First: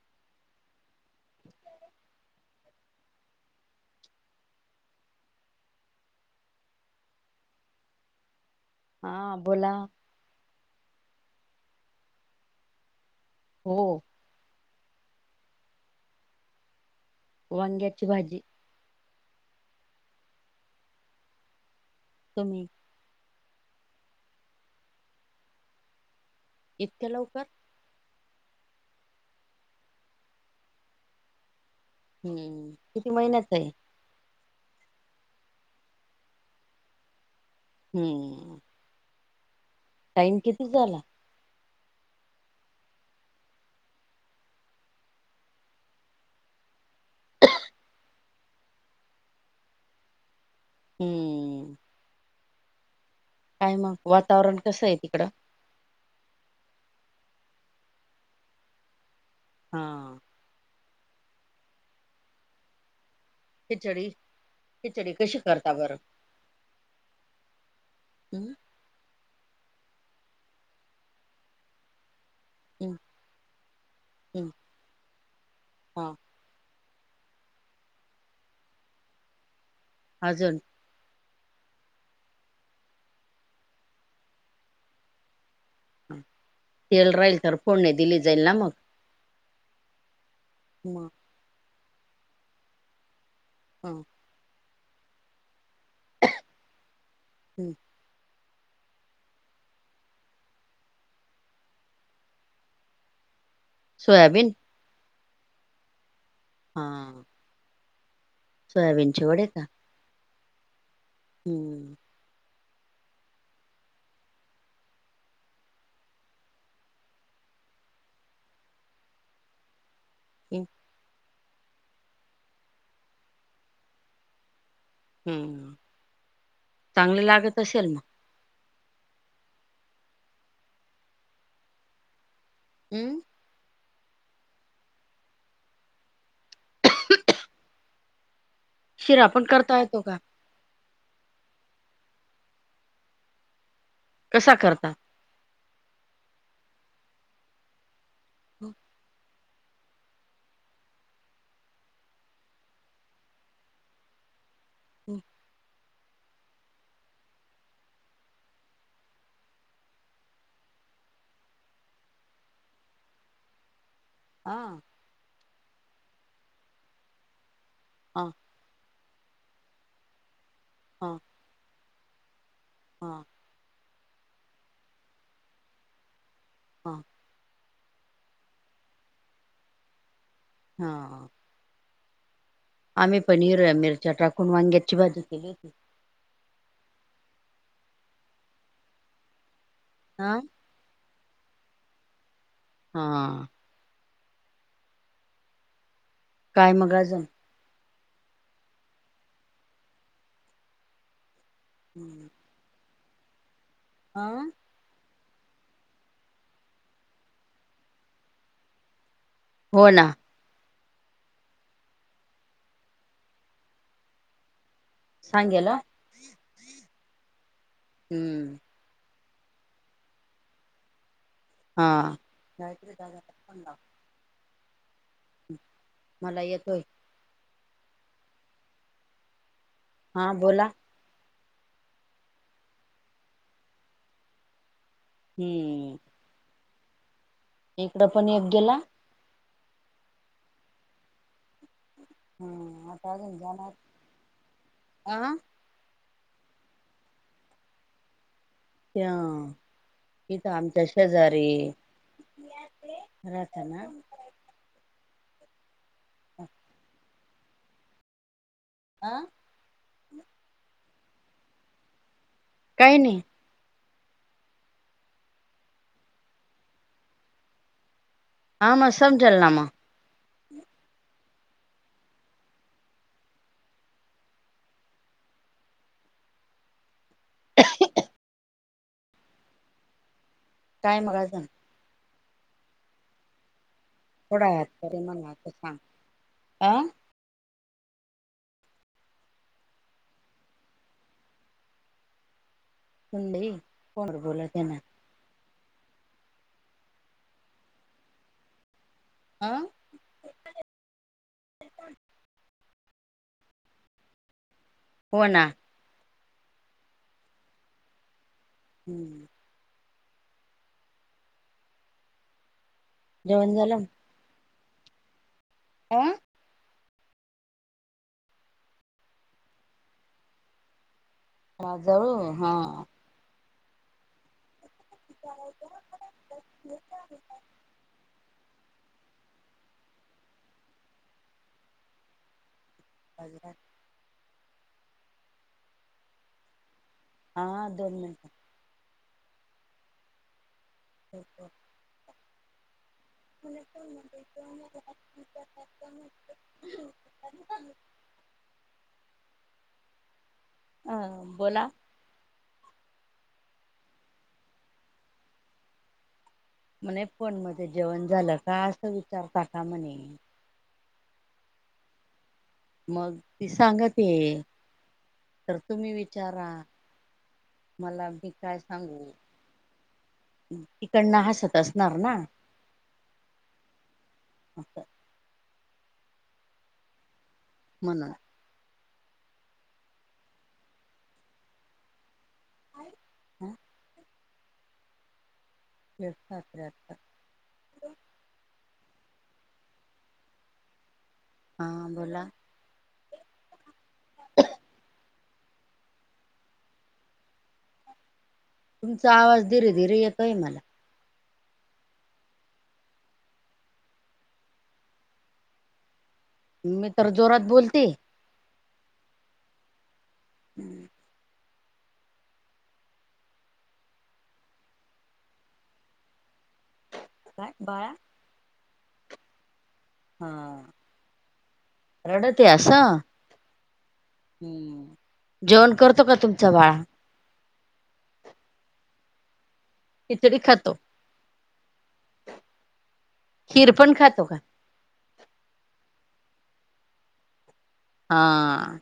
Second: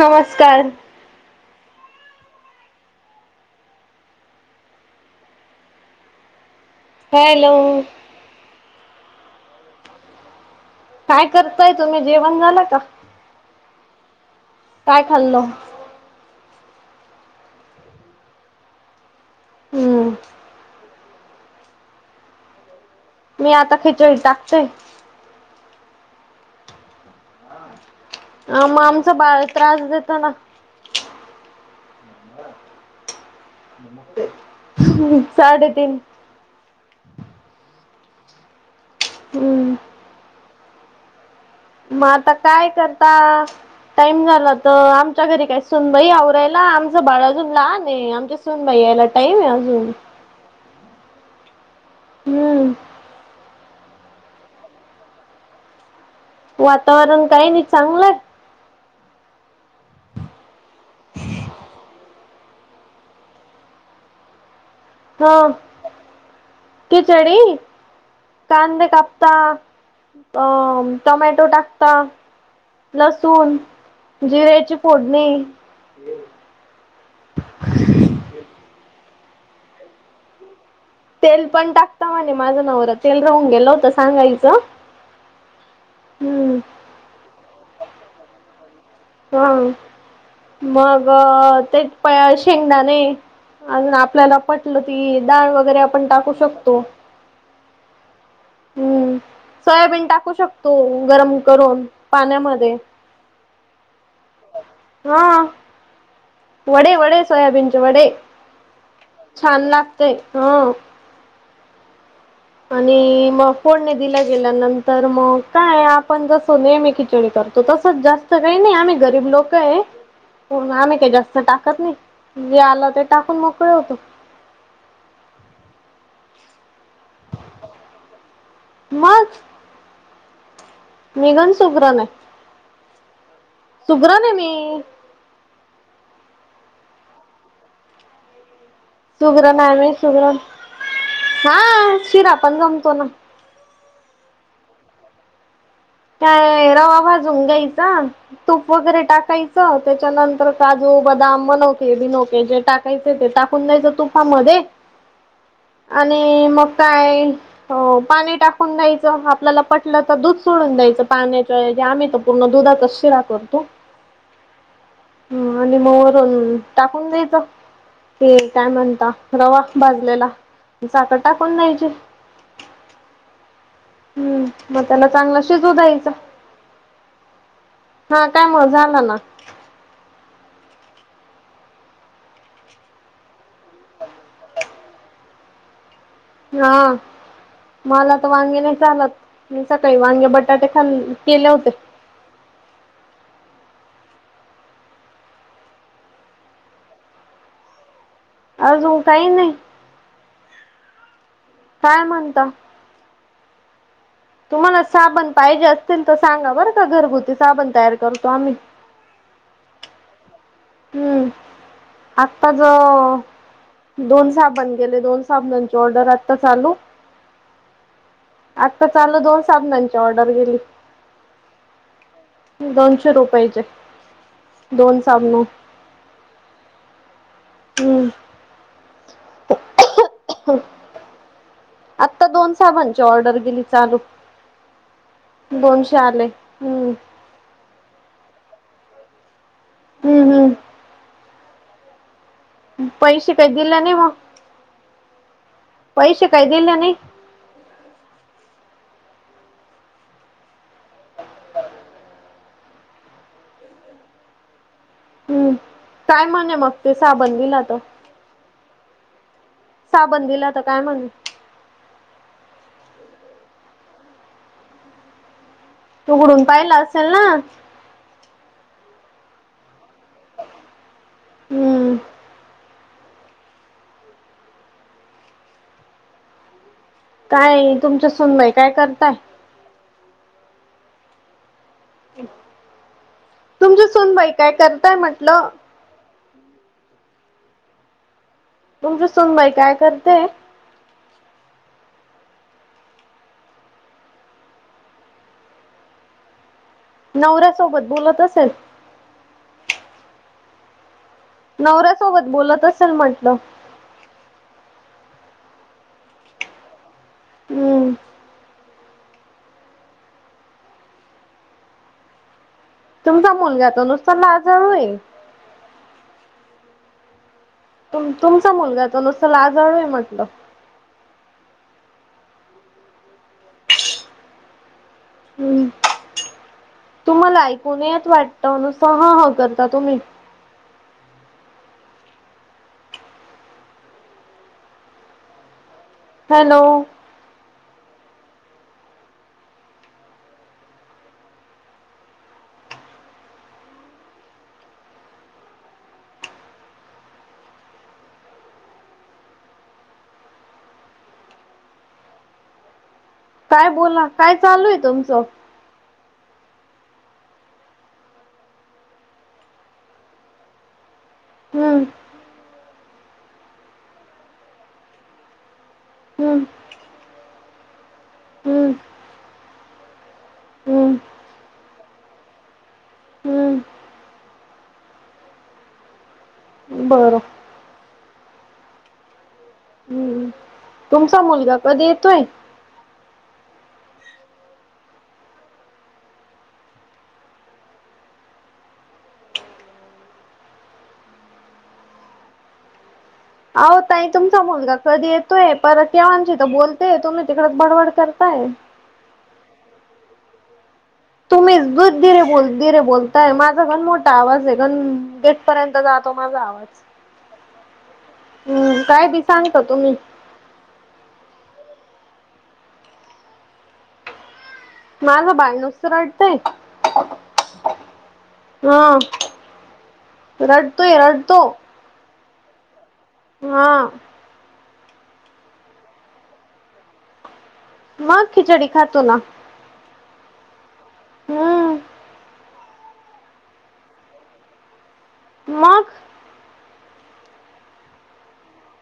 नमस्कार [inaudible] हॅलो हा बोला काय करताय तुम्ही जेवण झाला का हो काय खाल्लं वांग्याची भाजी हम्म समी मी आता खेचळी टाकतोय इथके लवकर? ह मग आमचं बाळ त्रास देतो ना. हम्म किती महिन्याचं आहे? साडे तीन. हम्म. हमं. टाइम किती झाला? मग आता काय करता? टाईम झाला तर आमच्या घरी काय सूनबाई हे आवरायला आमचं बाळ अजून ला नाही आमच्या सुनबाई यायला टाईम आहे अजून. हम्म. हम्म काय मग वातावरण कसं आहे तिकडं? वातावरण काय नाही चांगलं हा. खिचडी खिचडी हो कशी करता बरं खिचडी हम्म कांदा काप ता अ टमॅटो टाकता. हम्म लसूण जिऱ्याची फोडणी हां आजून तेल पण टाकता माणे माझं नवरा तेल राहून गेलं होतं सांगायचं. हम्म येल राहील तर फोडणी दिली जाईल ना मग. हा मग एक पयाल शेंगदाणे हा आजून आपल्याला पटलं ती दाळ वगैरे आपण टाकू शकतो. हाम. हम्म सोयाबीन टाकू शकतो गरम करून पाण्यामध्ये. सोयाबीन हा वडे वडे सोयाबीनचे वडे. सोयाबीन चे वडे का? कापतय ह हम्म आणि मग फोडणे दिला गेल्यानंतर मग काय आपण जसो नेहमी खिचडी करतो. तो तसच जास्त काही नाही आम्ही गरीब लोक आहे. हो हम्म ना आम्ही काय जास्त टाकत नाही जे आलं ते टाकून मोकळे होतो. हम्म चांगले लागत असेल ना? मग. निघन सुग्रन आहे. हम्म सुुग्रने मी ह [unintelligible] सुग्रण आहे करता मी येतो का सुग्रण हा शिरा पण जमतो ना. कसा करता? त्या रवा भाजून घ्यायचा तूप हम्म, वगैरे टाकायचं त्याच्यानंतर काजू बदाम बनवके बिनोके जे टाकायचे ते टाकून दयच तूपा मध्ये हम आणि मग काय हो पाणी टाकून द्यायचं आपल्याला पटलं तर दूध सोडून्या दायच पाण्याचय आम्ही तर पूर्ण दुधाचाच शिरा करतो. हा ह आणि मग वरून टाकून द्यायचं हा ते काय म्हणता? रवा भाजलेला चाक टाकून द्यायची. हां. हम् मग त्यांना चांगलं शिजव दयचं. हां. हा काय म झालं ना. हा. आम्ही पनीर मिरच्या टाकून वांग्याची भाजी केली होती हा मला तर वांगे नाही चालत मी सकाळी वांगे, हा बटाटे छ केलं होतं. हा. काय मगराजं. अजून काही नाही काय म्हणत. हा. तुम्हाला साबण पाहिजे असतील तर सांगा बरं का घरगुती साबण तयार करतो आम्ही. हो ना. हम्म आत्ता ज दोन साबण. गेले दोन सांगेल हा. सामनांची ऑर्डर आता चालू. हम्म तर चाल दोन साबनांची ऑर्डर गेली. हा. गायत्री दोनशे दादा फोन रुपयाचे लाव दोन साबण. मला येतोय. हम्म. हा बोला. आत्ता दोन साबांची ऑर्डर गेली चालूत. दोनश हम्म आले हम्म. इकडं पण एक गेला. हम्म हम्म. हम् पैसे काही आता दिले नाही मग [inaudible] आ. पैसे काही दिल्या नाही. ह किथ आमच्या शेजारी रे रतना हम्म. काय म्हणे मग ते साबण दिला तर आा साबंद दिला तर काय म्हण काही नाही. उघडून पाहिला असेल ना. हा म समजल ना म हम्म. काय तुमच्या सुनबाई काय करताय. काय मग? तुमची सुनबाई थोडा काय करताय म्हंटलं. आं तुमची सुनबाई काय करते? त [inaudible] कोन र बोला त्यां ना. नवऱ्यासोबत बोलत असेल. हा. नवऱ्यासोबत बोलत असेल म्हटलं. होण. हम्म. हम्. तुमचा जेवण मुलगा त झालं? नुसता लाजाळूए. अं? तु तुमचा मुलगा त नुसता लाजळूय म्हटलं. लाजाळू? हा. हम्म [unintelligible] तुम्हाला ऐकू नाही येत वाटत? नुसत हां हां करता तुम्ही. [unintelligible] हॅलो. हा. दोन मिनिट. ठीक आहे. [unintelligible] [inaudible] अ. बोला. काय बोला? काय चालूए तुमचं? म्हणे फोनमध्ये जेवण झालं का? असं विचारता का म्हणे. हम्म. मग ती सांगते. तर तुम्ही हम्म विचारा. मला मी काय हम्म सांगू? हम्म तिकडन हसत असणार ना? हम्म हा. हा. बरं. हम्म. हम्म. तुमचा मुलगा कधी येतोय? आई. आ? [unintelligible] हा बोला. आहो ताई, तुमचा मुलगा कधी येतोय? परत या आमच्याइथं बोलतोय तुम्ही तिकड बडबड करताय. तुमचा आवाज धीरे धीरे येतोय मला. तुम्हीच दूध धीरे बोल, धीरे बोलताय. माझा गन मोठा आवाज आहे. गन गेटपर्यंत जातो. त माझा आवाज. मी तर जोरात बोलते हम्. काय बी सांगता तुम्ही. हं. माझं बाळ नुसत रडतंय. काय बाळा? हा. रडतोय. रडतो. रडतोय अस? हा. हम्म. जेवण करतो का तुमचा बाळा? मग? खिचडी खातो ना. खिचडी खातो. हम्म. खीर पण खातो का? मग? हा.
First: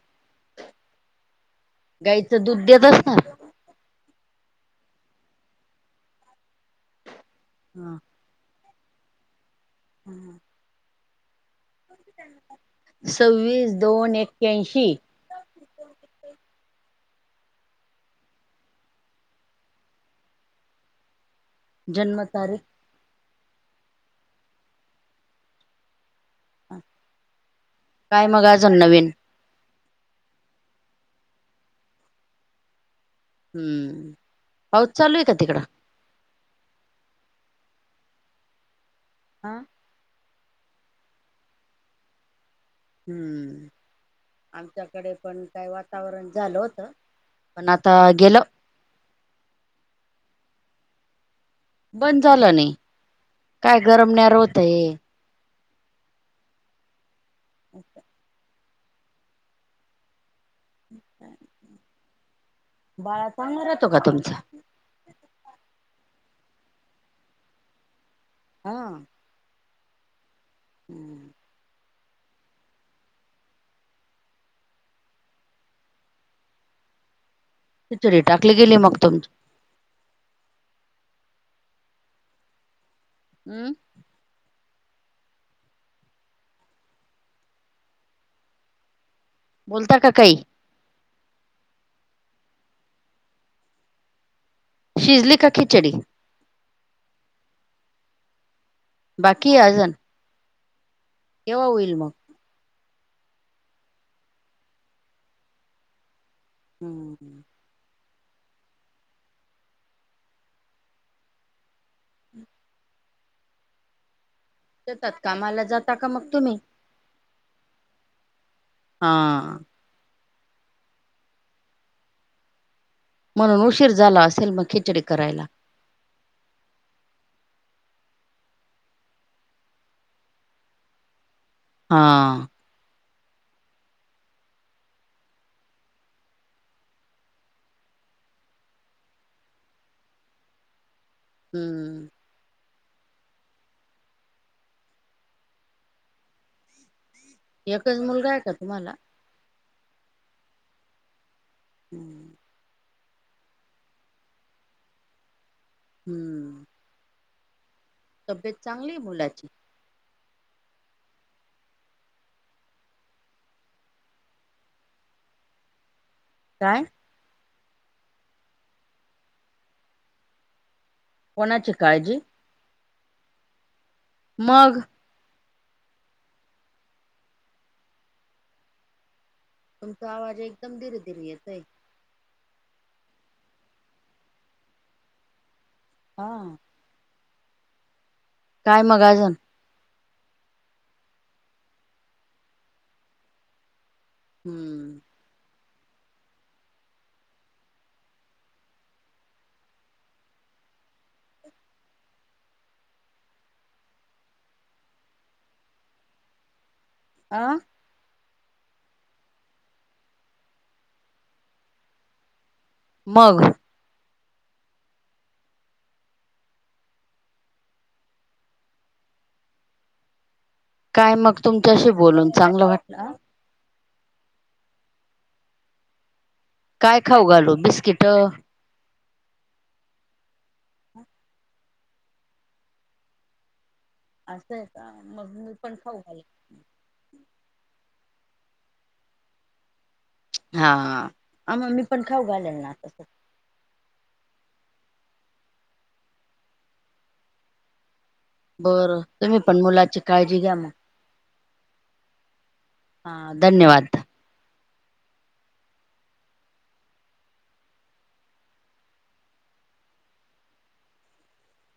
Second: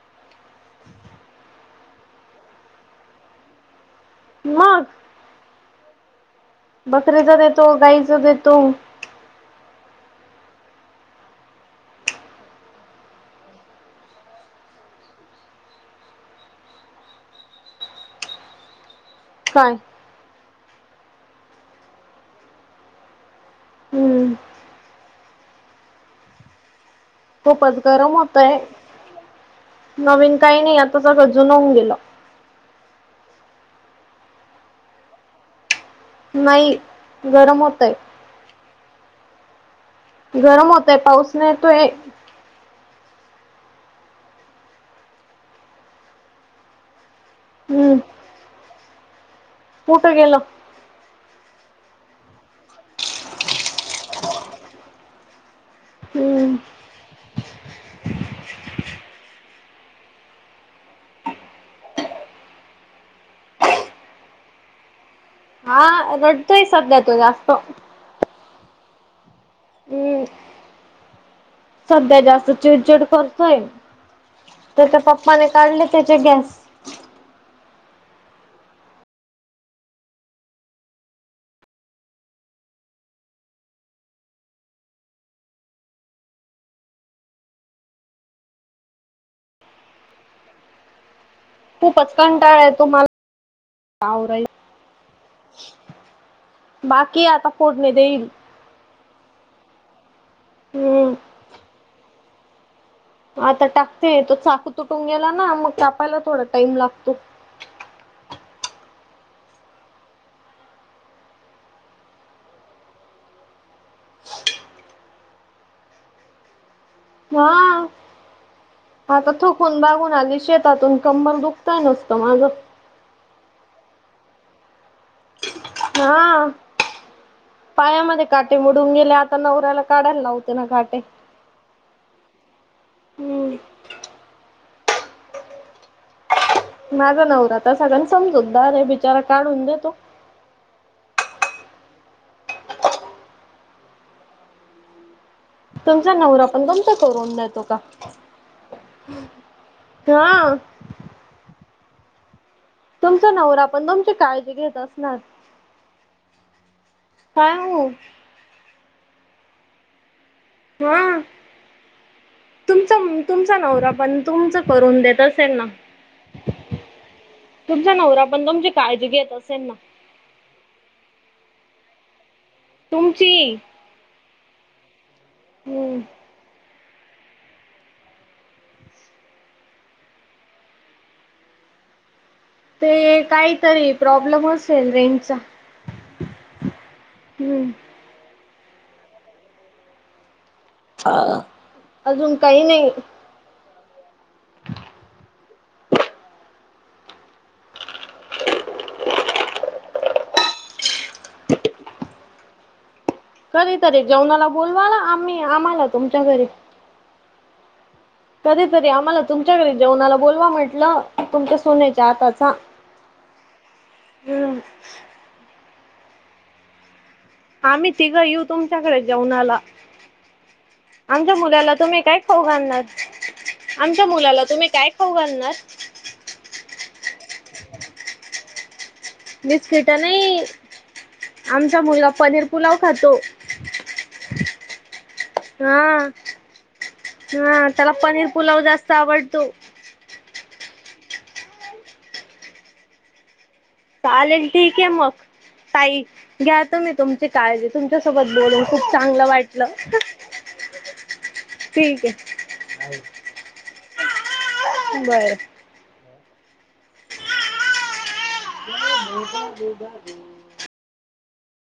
गाईचं दूध देतस ना? मग? बकरीच देतो. हा. गाईच देतो. हम. सव्वीस दोन एक्याऐशी. सांग. जन्म तारीख. हम्म. खूपच गरम काय मग होतय आजुन नवीन. नवीन काही नाही आता सगळ जुन ऊन गेलं ' हम्म पाऊस चालू आहे का तिकडं? नाही गरम होतय. हां. गरम होतय पाऊस नाही तोय. हम्म. आमच्याकडे पण काय वातावरण झालं होत पण आता हम्म गेलं. कुठं गेला. बंद झालं नाही काय गरमन्यार होतय. हम्म. अच्छा. बाळा चांगली राहतो का तुमचा. ह रडतोय सध्या तो जास्त. हा. हम्. हम्म. सध्या जास्त चिडचिड करतोय त्याच्या पप्पाने काढली त्याची गॅस तिचरी टाकली गेले मग तुम हम्म. बोलता का काही. खूपच कंटाळाय तुम्हाला आवरायला. शिजली का खिचडी. बाकी आता फोडणी देईन. बाकी आजुन. हम्. केव्हा होईल मग? आता टाकते तो चाकू तुटून गेला ना मग कापायला थोडं हम्म म. शेतात कामाला जाता का मग तुम्ही. हा हा आता थकून बागून आली शेतातून. कंबर दुखतय नुसतं माझं. म्हणून उशीर झाला असेल मग खिचडी करायला. हा. पायामध्ये काटे मोडून गेले आता नवऱ्याला काढायला लावते ना काटे. हां. हम्म. माझा नवराता सगळ्यां समजू द अरे बिचारा काढून देतो. हम्म. तुमचा नवरा पण तुमचा करून देतो का. एकच मुलगा आहे का तुम्हाला? हा. हम्म. तुमचा नवरा पण तुमची काळजी घेत असणार. हम्म. काय हुं. तब्येत चांगली आहे मुलाची. हा. तुमचा तुमचा नवरा पण तुमच करून देत असेल ना. काय? तुमचा नवरा पण तुमची काळजी घेत असेल ना,? कोणाची काळजी? तुमची मग हमं तुमचा आवाज एकदम धीरी धीरी येतोय. ते काहीतरी प्रॉब्लेम असेल रेंजचा हा हम्म काय मग अजून [unintelligible] अजून काही नाही हम्म कधीतरी जेवणाला बोलवाला आम्ही आम्हाला तुमच्या घरी आ.. कधीतरी आम्हाला तुमच्याकडे जेवणाला बोलवा म्हटलं तुमच्या सुनेच्या हाताचा मग ह [unintelligible] आम्ही तिघं येऊ तुमच्याकडे जेवनाला काय आमच्या मग मुलाला तुमच्याशी तुम्ही काय बोलून खाऊ चांगलं घालणार? वाटलं आमच्या मुलाला तुम्ही काय खाऊ घालणार काय खाऊ घालू बिस्किटं, बिस्किट नाही आमचा मुलगा पनीर पुलाव खातो. असं आहे का मग मी पण हा खाऊ घालते. [inaudible] हा त्याला पनीर पुलाव जास्त आवडतो. हा हा.. आम मी पण खाऊ घालेल ना तस चालेल ठीक आहे मग ताई घ्या तुम्ही तुमं ते काळजी तुमच्यासोबत बोलून खूप चांगलं वाटलं. ठीक हाय मग ठीक आहे हां धन्यवाद [unintelligible] बरं माझे बाबू